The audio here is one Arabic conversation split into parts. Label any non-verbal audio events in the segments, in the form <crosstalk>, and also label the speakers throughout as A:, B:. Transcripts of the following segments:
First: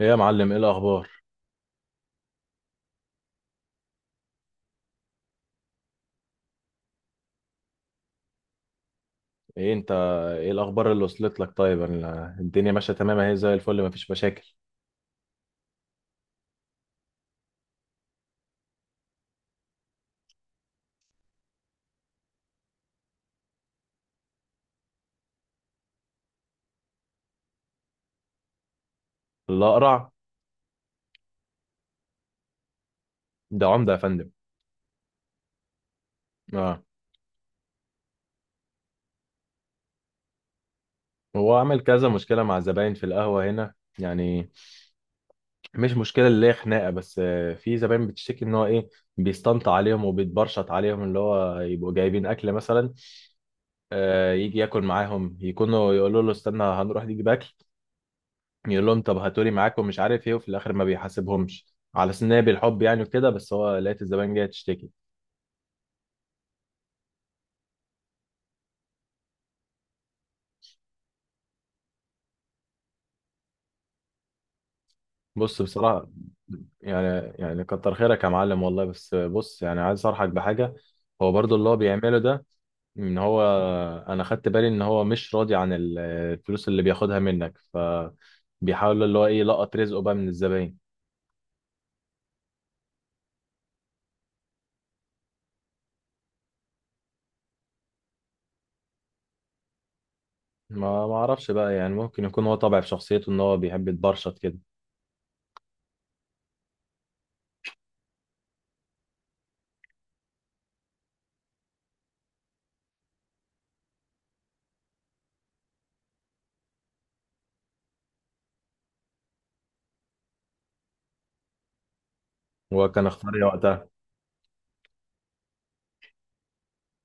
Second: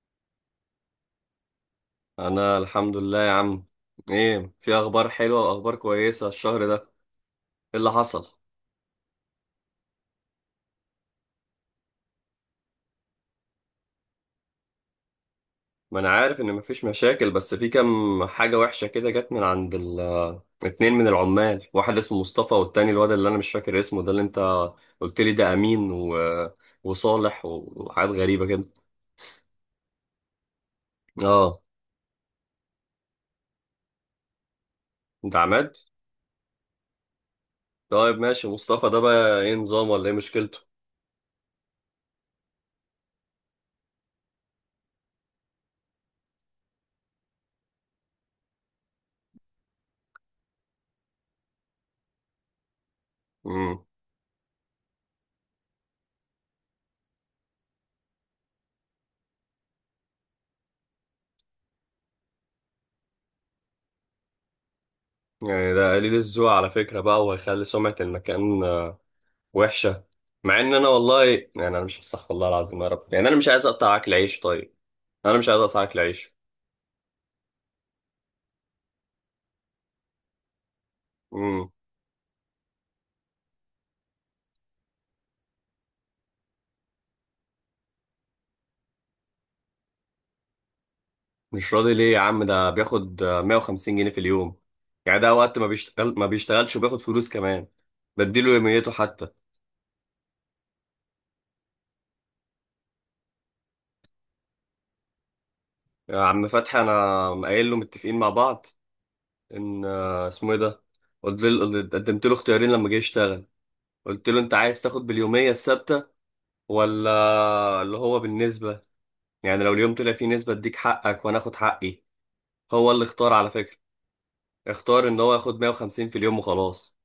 A: ايه يا معلم، ايه الاخبار؟
B: انا الحمد لله يا عم. ايه في اخبار حلوه واخبار كويسه الشهر ده، ايه اللي حصل؟
A: ايه انت؟ ايه الاخبار اللي وصلت لك؟ طيب الدنيا ماشيه تمام اهي زي الفل، مفيش مشاكل.
B: ما انا عارف ان مفيش مشاكل، بس في كام حاجه وحشه كده جت من عند اتنين من العمال. واحد اسمه مصطفى، والتاني الواد اللي انا مش فاكر اسمه ده اللي انت قلت لي ده امين وصالح وحاجات غريبه كده.
A: الاقرع
B: اه.
A: ده عمده يا فندم.
B: انت عماد؟
A: اه،
B: طيب ماشي، مصطفى ده بقى ايه نظام ولا ايه مشكلته؟
A: هو عمل كذا مشكله مع الزباين في القهوه هنا. يعني مش مشكله اللي هي خناقه، بس في زباين بتشتكي ان هو ايه، بيستنطع عليهم وبيتبرشط عليهم. اللي هو يبقوا جايبين اكل مثلا،
B: امم.
A: يجي ياكل معاهم، يكونوا يقولوا له استنى هنروح نجيب اكل، يقول لهم طب هاتولي معاكم مش عارف ايه، وفي الاخر ما بيحاسبهمش. على سناب بالحب يعني وكده، بس هو لقيت الزبائن جايه تشتكي.
B: يعني ده قليل الذوق على فكره بقى، وهيخلي سمعه المكان وحشه. مع ان انا والله، يعني انا مش هصح والله العظيم يا رب، يعني انا مش عايز اقطع اكل عيش. طيب انا مش عايز
A: بص
B: اقطع اكل
A: بصراحة،
B: عيش.
A: يعني كتر خيرك يا معلم والله، بس بص يعني عايز أصرحك بحاجة. هو برضو اللي
B: امم.
A: هو بيعمله ده، إن هو، أنا خدت بالي إن هو مش راضي عن الفلوس اللي بياخدها منك، فبيحاول اللي هو إيه، يلقط رزقه بقى من الزباين.
B: مش راضي ليه يا عم؟ ده بياخد 150 جنيه في اليوم، يعني ده وقت ما بيشتغل ما بيشتغلش وبياخد فلوس كمان، بديله يوميته حتى.
A: ما أعرفش بقى يعني، ممكن يكون هو طبع في شخصيته إن هو بيحب يتبرشط كده.
B: يا عم فتحي انا قايل له متفقين مع بعض، ان اسمه ايه ده، قلت له، قدمت له اختيارين لما جه يشتغل. قلت له انت عايز تاخد باليوميه الثابته، ولا اللي هو بالنسبه، يعني لو اليوم طلع فيه نسبه اديك حقك وانا اخد حقي. هو
A: هو
B: اللي
A: كان
B: اختار
A: اختاري
B: على فكرة،
A: وقتها.
B: اختار ان هو ياخد 150 في اليوم وخلاص.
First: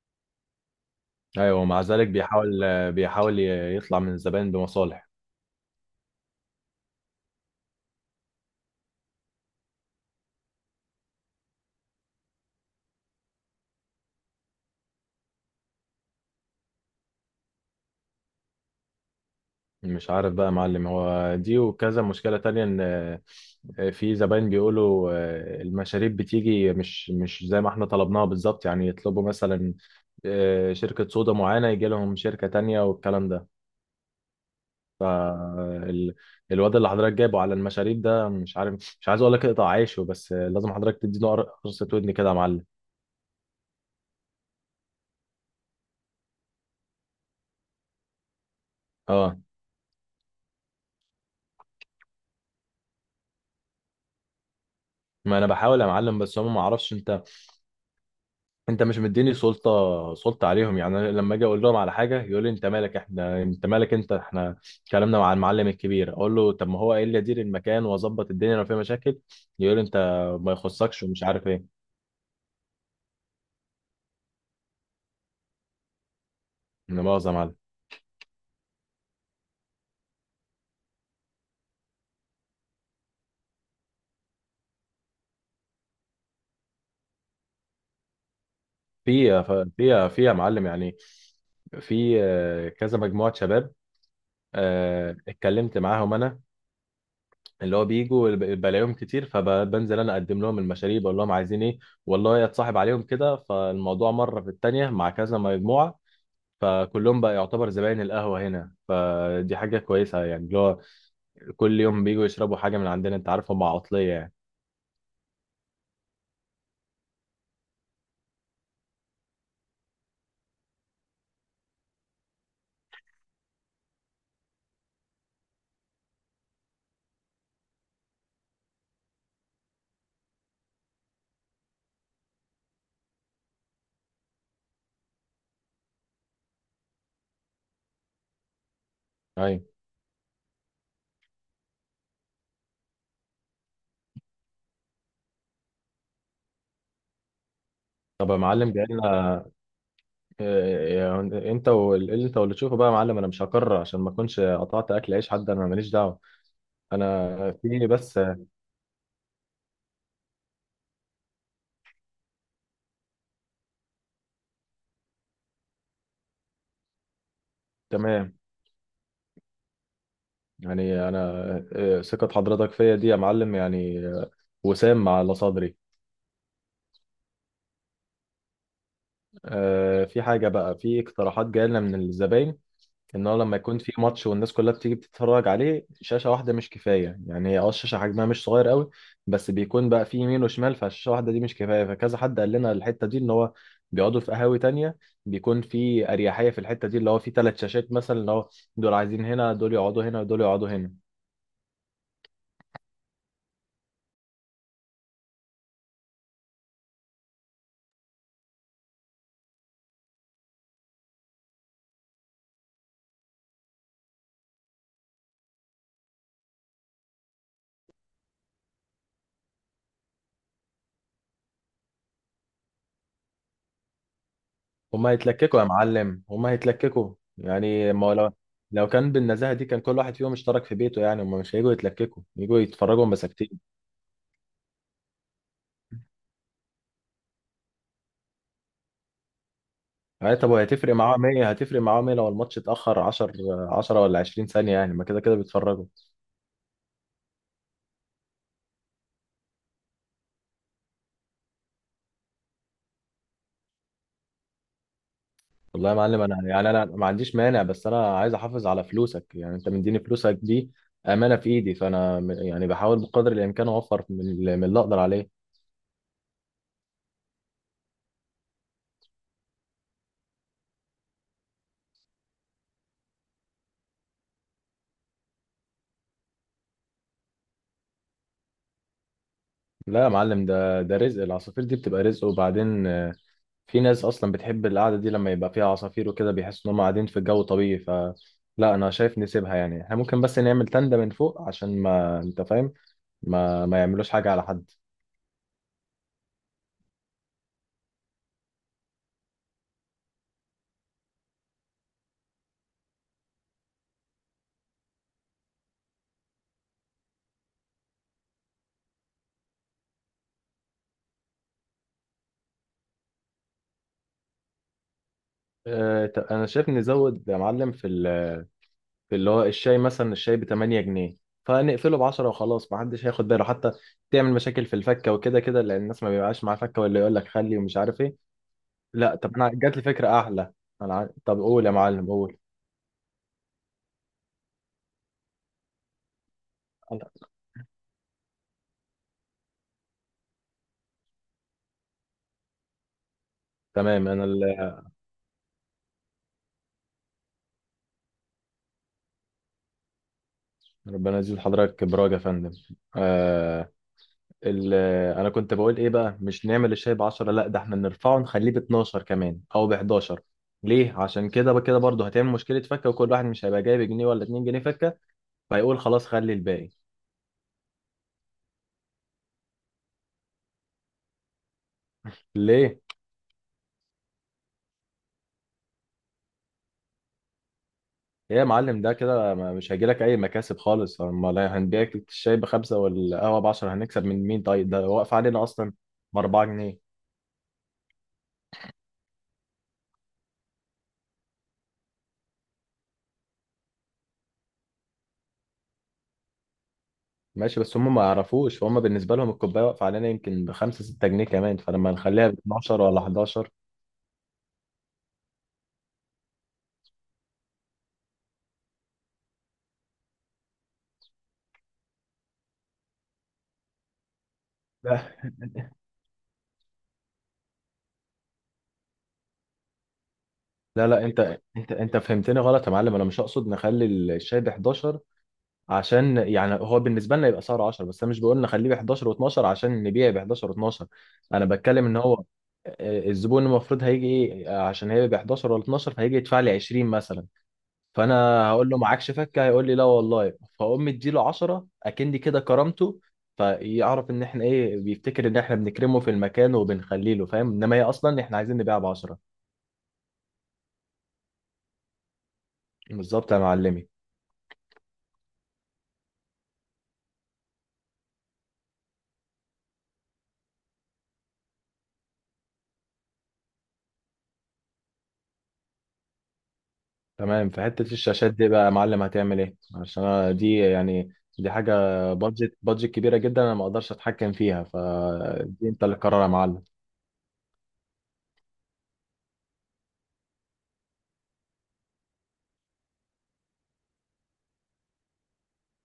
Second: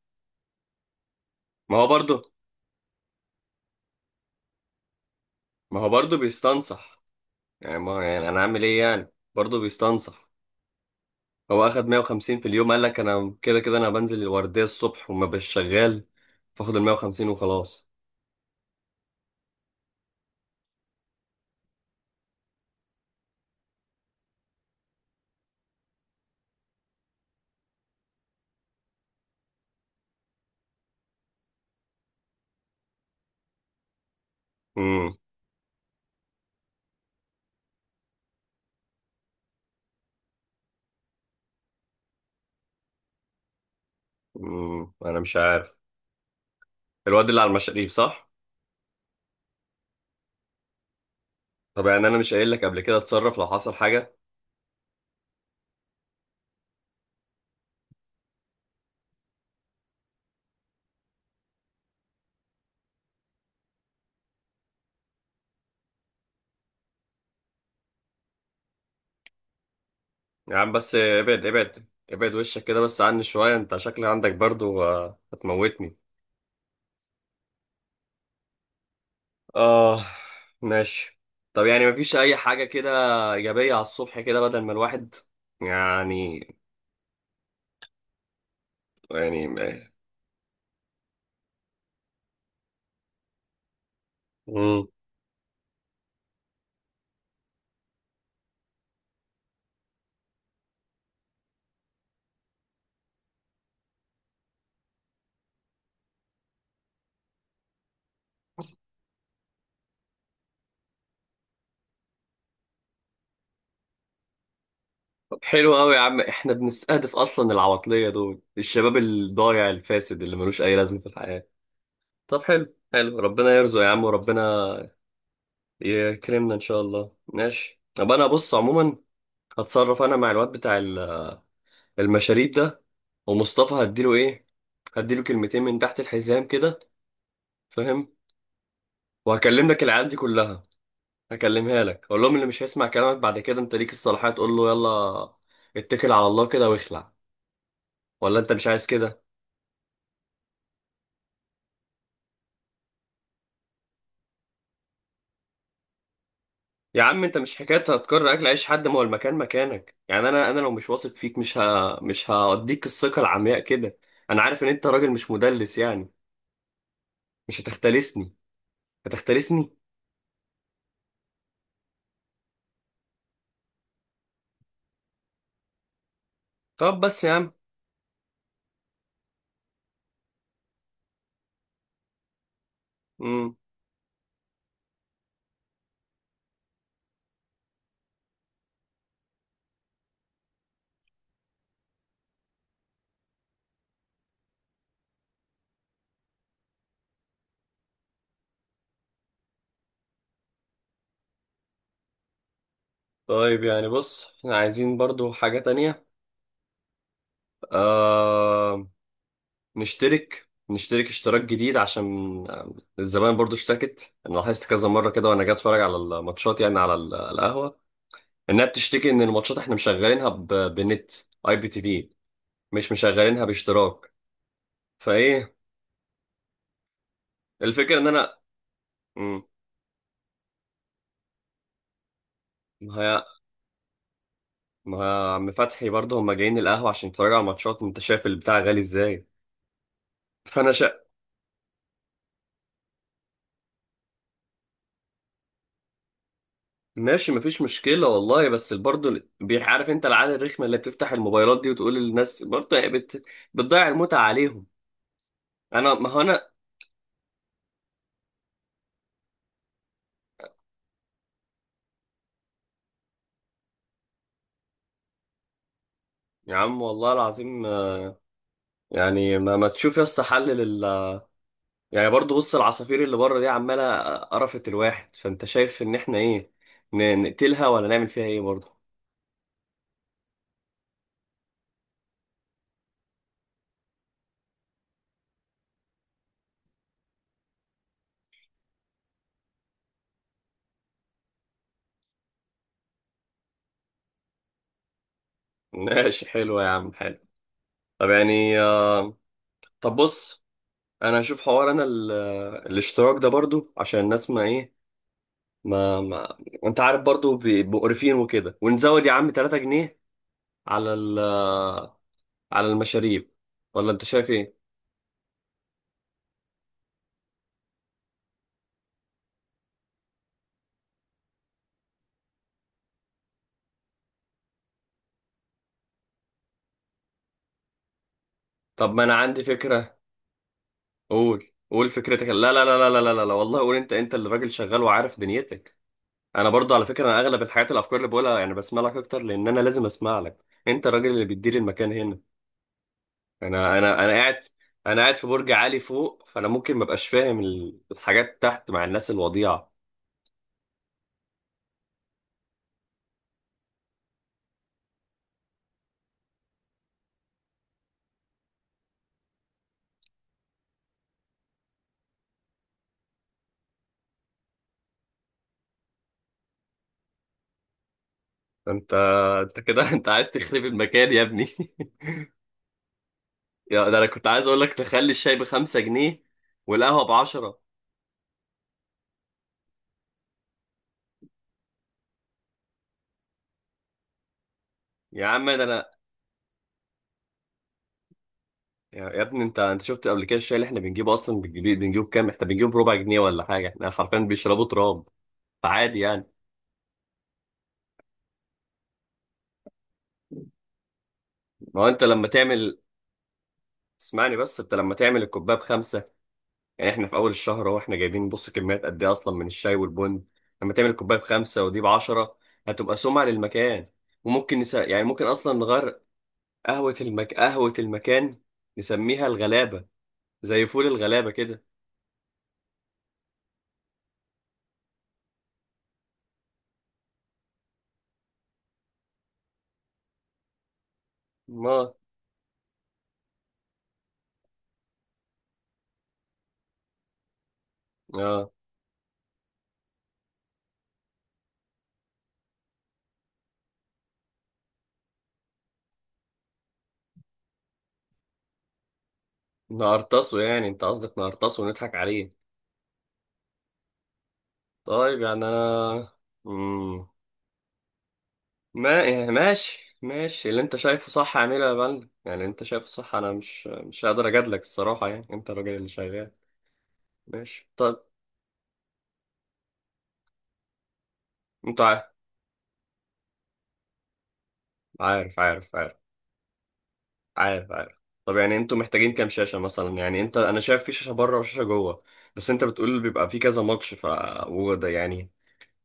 A: أيوه،
B: ما
A: ومع
B: هو
A: ذلك
B: برضه
A: بيحاول يطلع من الزباين بمصالح.
B: ما هو برضه بيستنصح. يعني، ما يعني انا اعمل ايه؟ يعني برضه بيستنصح. هو اخد 150 في اليوم قال لك انا كده كده انا بنزل الوردية الصبح وما بش شغال، فاخد ال 150 وخلاص.
A: مش عارف بقى يا معلم، هو دي وكذا مشكلة تانية، ان في زباين بيقولوا المشاريب بتيجي مش زي ما احنا طلبناها بالظبط. يعني يطلبوا مثلا شركة صودا معينة، يجي لهم شركة تانية والكلام ده.
B: امم.
A: آه، ال- الواد اللي حضرتك جايبه على المشاريب ده، مش عارف، مش عايز اقول لك اقطع عيشه، بس لازم حضرتك تديله قرصة ودن كده يا معلم.
B: امم. انا مش عارف، الواد اللي على المشاريب صح؟
A: اه.
B: طب يعني انا مش قايل لك قبل كده اتصرف لو حصل حاجة؟
A: ما انا بحاول يا معلم، بس هم ما اعرفش، انت انت مش مديني سلطه، سلطه عليهم. يعني أنا لما اجي اقول لهم على حاجه، يقول لي انت مالك، احنا انت مالك انت، احنا كلامنا مع المعلم الكبير. اقول له طب ما هو قايل لي ادير المكان واظبط الدنيا لو فيها مشاكل، يقول لي انت ما
B: يا عم بس
A: يخصكش ومش
B: ابعد
A: عارف ايه.
B: ابعد ابعد وشك كده بس عني شوية، انت شكلك عندك برضه هتموتني.
A: لا مؤاخذه يا معلم.
B: اه. ماشي. طب يعني مفيش اي حاجة كده ايجابية على الصبح كده، بدل ما الواحد يعني.
A: في
B: يعني.
A: في في يا معلم يعني، في كذا مجموعة شباب،
B: امم.
A: اتكلمت معاهم انا، اللي هو بيجوا بلاقيهم كتير، فبنزل انا اقدم لهم المشاريب، اقول لهم عايزين ايه. والله اتصاحب عليهم كده، فالموضوع مرة في التانية مع كذا مجموعة، فكلهم بقى يعتبر زباين القهوة هنا، فدي حاجة كويسة، يعني اللي هو كل يوم بيجوا يشربوا حاجة من عندنا، انت عارف هم عطلية يعني.
B: طب حلو قوي يا عم، احنا بنستهدف اصلا العواطلية دول، الشباب الضايع الفاسد اللي ملوش اي لازمة في الحياة. طب حلو حلو، ربنا يرزق يا عم، وربنا يكرمنا ان شاء الله. ماشي. طب انا بص، عموما هتصرف انا مع الواد بتاع المشاريب ده، ومصطفى هديله ايه، هديله كلمتين من تحت الحزام كده، فاهم؟
A: ايوه.
B: وهكلم لك العيال دي كلها، هكلمها لك، اقول لهم اللي مش هيسمع كلامك بعد كده انت ليك الصلاحيه تقول له يلا اتكل على الله كده واخلع.
A: طب يا
B: ولا انت مش
A: معلم،
B: عايز
A: جاي
B: كده؟
A: لنا يعني، انت واللي، انت واللي تشوفه بقى يا معلم. انا مش هكرر عشان ما اكونش قطعت اكل عيش حد، انا ماليش دعوة.
B: يا عم
A: انا.
B: انت مش حكايه
A: في بس.
B: هتكرر اكل عيش حد، ما هو المكان مكانك، يعني انا لو مش واثق فيك مش مش هديك الثقه العمياء كده. انا عارف ان انت راجل مش مدلس، يعني مش هتختلسني.
A: تمام.
B: هتختلسني؟
A: يعني انا ثقة حضرتك فيا دي يا معلم، يعني وسام على صدري.
B: طب بس يا عم.
A: في حاجة بقى، في اقتراحات جاية لنا من الزباين، ان هو
B: امم.
A: لما يكون في ماتش والناس كلها بتيجي بتتفرج عليه، شاشه واحده مش كفايه. يعني هي اه الشاشه حجمها مش صغير قوي، بس بيكون بقى في يمين وشمال، فالشاشه واحده دي مش كفايه. فكذا حد قال لنا الحته دي، ان هو بيقعدوا في قهاوي تانية، بيكون في اريحيه في الحته دي، اللي هو في 3 شاشات مثلا، اللي هو دول عايزين هنا، دول يقعدوا هنا، دول يقعدوا هنا.
B: طيب يعني بص، احنا عايزين برضو حاجه تانية، آه، نشترك اشتراك جديد، عشان الزمان برضو اشتكت، انا لاحظت كذا مره كده وانا جاي اتفرج على الماتشات، يعني على القهوه انها بتشتكي، ان الماتشات احنا مشغلينها بنت اي بي تي في، مش مشغلينها باشتراك،
A: هما
B: فايه
A: هيتلككوا يا معلم، هما هيتلككوا. يعني
B: الفكره ان
A: ما هو لو،
B: انا
A: لو كان
B: مم،
A: بالنزاهه دي، كان كل واحد فيهم اشترك في بيته. يعني هما مش هيجوا يتلككوا، يجوا
B: ما
A: يتفرجوا
B: هي
A: مساكتين.
B: ما هي عم فتحي، برضو هم جايين القهوه عشان يتفرجوا على الماتشات، انت شايف البتاع غالي ازاي.
A: أي طب
B: فانا شا...
A: هتفرق معاه 100، هتفرق معاه 100 لو الماتش اتأخر 10، ولا 20 ثانية؟ يعني ما كده كده بيتفرجوا.
B: ماشي مفيش مشكله والله، بس برضه بيعرف انت العاده الرخمه اللي بتفتح الموبايلات دي وتقول للناس، برضه هي بتضيع المتعه عليهم.
A: والله
B: انا
A: يا
B: ما هو
A: معلم أنا
B: انا،
A: يعني، أنا ما عنديش مانع، بس أنا عايز أحافظ على فلوسك. يعني أنت مديني فلوسك دي أمانة في إيدي، فأنا يعني بحاول بقدر الإمكان أوفر من من اللي أقدر عليه.
B: يا عم والله العظيم يعني ما تشوف يا اسطى حل يعني برضه، بص العصافير اللي بره دي عماله قرفت الواحد، فانت شايف ان احنا ايه، نقتلها ولا نعمل فيها ايه برضه؟
A: لا يا معلم، ده رزق، العصافير دي بتبقى رزق، وبعدين في ناس اصلا بتحب القعده دي لما يبقى فيها عصافير وكده، بيحسوا ان هم قاعدين في جو طبيعي. ف، لا انا شايف نسيبها. يعني احنا ممكن بس نعمل تندة من فوق، عشان ما انت فاهم، ما يعملوش حاجه على حد.
B: <laughs> ماشي حلو يا عم حلو. طب يعني طب بص، انا هشوف حوار انا الاشتراك ده برضه، عشان الناس ما ايه، ما انت عارف، برضه بيبقوا قرفين وكده، ونزود يا عم 3 جنيه على على المشاريب، ولا انت شايف ايه؟
A: انا شايف نزود يا معلم في في اللي هو الشاي مثلا، الشاي ب 8 جنيه، فنقفله ب 10 وخلاص، ما حدش هياخد باله حتى. تعمل مشاكل في الفكه، وكده كده لان الناس ما بيبقاش معاها فكه، ولا يقول لك خلي ومش عارف ايه.
B: طب ما انا
A: لا طب
B: عندي
A: انا جات لي
B: فكرة.
A: فكره احلى، طب
B: قول
A: قول يا
B: قول
A: معلم،
B: فكرتك.
A: قول.
B: لا لا لا لا لا لا لا والله، قول انت، انت اللي راجل شغال وعارف دنيتك. انا برضو على فكره، انا
A: أنا-
B: اغلب الحاجات، الافكار اللي بقولها، يعني بسمع لك اكتر، لان انا لازم اسمع لك، انت الراجل اللي بتدير المكان هنا. انا انا
A: تمام
B: انا
A: انا.
B: قاعد، انا قاعد في برج عالي فوق، فانا ممكن ما ابقاش فاهم الحاجات تحت مع الناس الوضيعه.
A: ربنا يزيد حضرتك براج يا فندم. آه، ال- انا كنت بقول ايه بقى، مش نعمل الشاي ب 10، لا ده احنا نرفعه نخليه ب 12 كمان، او ب 11. ليه؟ عشان كده بقى كده برضه هتعمل مشكله فكه، وكل واحد مش هيبقى جايب جنيه ولا 2 جنيه فكه، فيقول خلاص خلي الباقي.
B: انت انت كده <laughs> انت عايز تخرب المكان يا ابني.
A: ليه؟
B: <laughs> يا ده انا كنت عايز اقول لك تخلي الشاي بخمسة جنيه والقهوه بعشرة.
A: ايه يا معلم، ده كده مش هيجيلك اي مكاسب خالص. امال هنبيعك الشاي بخمسه والقهوه ب 10، هنكسب من مين طيب؟ ده واقف
B: يا
A: علينا
B: عم ده
A: اصلا
B: انا،
A: ب 4.
B: يا ابني، انت شفت قبل كده الشاي اللي احنا بنجيبه اصلا، بنجيبه بكام، احنا بنجيبه بربع جنيه ولا حاجه، احنا حرفيا بيشربوا تراب، فعادي يعني.
A: ماشي، بس هم ما يعرفوش، هم بالنسبة لهم الكوباية واقفة علينا يمكن بخمسة ستة جنيه كمان،
B: ما هو
A: فلما
B: انت لما
A: نخليها ب
B: تعمل
A: 12 ولا 11.
B: اسمعني بس، انت لما تعمل الكوبايه بخمسه، يعني احنا في اول الشهر اهو، احنا جايبين بص كميات قد ايه اصلا من الشاي والبن، لما تعمل الكوبايه بخمسه ودي بعشره هتبقى سمعه للمكان. وممكن
A: لا
B: يعني ممكن اصلا نغير قهوه قهوه المكان، نسميها الغلابه زي فول
A: لا
B: الغلابه
A: انت
B: كده.
A: انت انت فهمتني غلط يا معلم. انا مش اقصد نخلي الشاي ب 11، عشان يعني هو بالنسبه لنا يبقى سعره 10، بس انا مش بقول نخليه ب 11 و12 عشان نبيع ب 11 و12. انا بتكلم
B: ما
A: ان هو الزبون المفروض هيجي ايه، عشان هي ب 11 ولا 12، فهيجي يدفع لي 20 مثلا، فانا
B: اه
A: هقول له معاكش فكه، هيقول لي لا والله، فاقوم مديله 10، اكني كده كرمته. فيعرف ان احنا ايه، بيفتكر ان احنا بنكرمه في المكان وبنخليه له فاهم، انما هي اصلا احنا عايزين نبيع ب 10.
B: نقرطصه، يعني انت قصدك نقرطصه ونضحك عليه؟
A: بالظبط يا معلمي.
B: طيب يعني انا مم. ما يعني، ماشي ماشي، اللي انت شايفه صح اعمله يا بلد، يعني انت شايفه صح، انا مش هقدر اجادلك الصراحه، يعني انت الراجل اللي شغال.
A: تمام، في
B: ماشي
A: حته
B: طب.
A: الشاشات دي بقى يا معلم، هتعمل ايه؟ عشان أنا دي يعني، دي حاجه
B: عارف
A: بادجت، بادجت كبيره جدا، انا ما اقدرش اتحكم فيها،
B: عارف
A: فدي
B: عارف
A: انت
B: عارف
A: اللي قرر يا معلم.
B: عارف عارف. طب يعني انتوا محتاجين كام شاشه مثلا؟ يعني انت، انا شايف في شاشه بره وشاشه جوه، بس انت بتقول بيبقى في كذا ماتش ف، وده يعني،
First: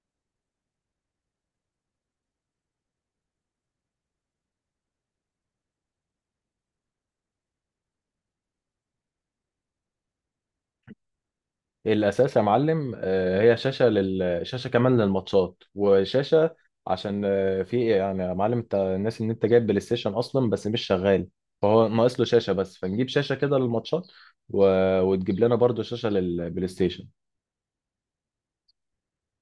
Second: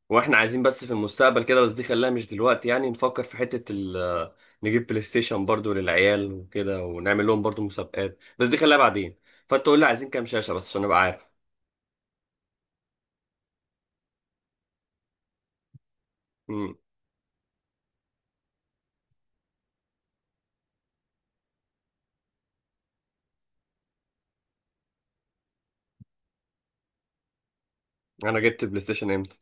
B: واحنا عايزين بس في المستقبل كده، بس دي خلاها مش دلوقتي يعني، نفكر في حتة ال آه، نجيب بلاي ستيشن برضو للعيال وكده، ونعمل لهم برضو مسابقات، بس دي خلاها بعدين. فانت قول لي عايزين كام شاشة، بس عشان ابقى عارف.
A: الاساس يا معلم هي شاشه لل، شاشه كمان للماتشات، وشاشه
B: امم.
A: عشان في إيه يعني يا معلم. انت الناس ان انت جايب بلاي ستيشن اصلا بس مش شغال، فهو ناقص له شاشه بس. فنجيب شاشه كده للماتشات، و... وتجيب لنا برضو شاشه للبلاي ستيشن.
B: انا جبت البلاي ستيشن امتى؟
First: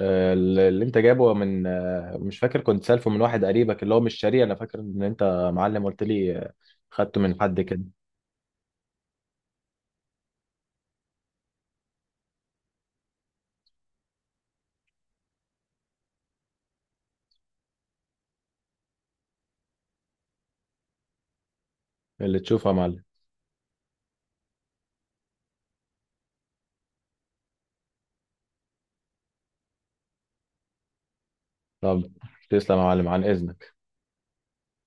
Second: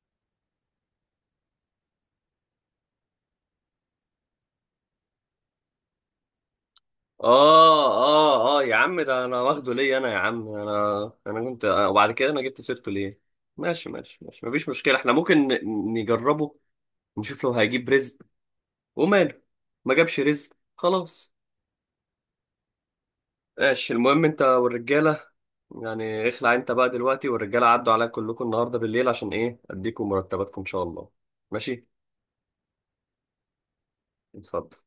A: اللي انت جايبه من، مش فاكر، كنت سالفه من واحد قريبك اللي هو مش شاريه. انا فاكر ان انت يا معلم قلت لي خدته من حد كده.
B: اه. اه. اه يا عم، ده انا واخده ليه؟ انا يا عم، انا كنت وبعد كده انا جبت سيرته ليه؟ ماشي ماشي ماشي، مفيش مشكلة، احنا ممكن نجربه، نشوف لو هيجيب رزق، وماله، ما جابش رزق خلاص.
A: اللي تشوفه يا معلم.
B: ماشي، المهم انت والرجالة، يعني اخلع انت بقى دلوقتي، والرجاله عدوا عليا كلكم النهارده بالليل عشان ايه، اديكم مرتباتكم ان شاء الله. ماشي.
A: طب تسلم يا معلم، عن اذنك.
B: اتفضل.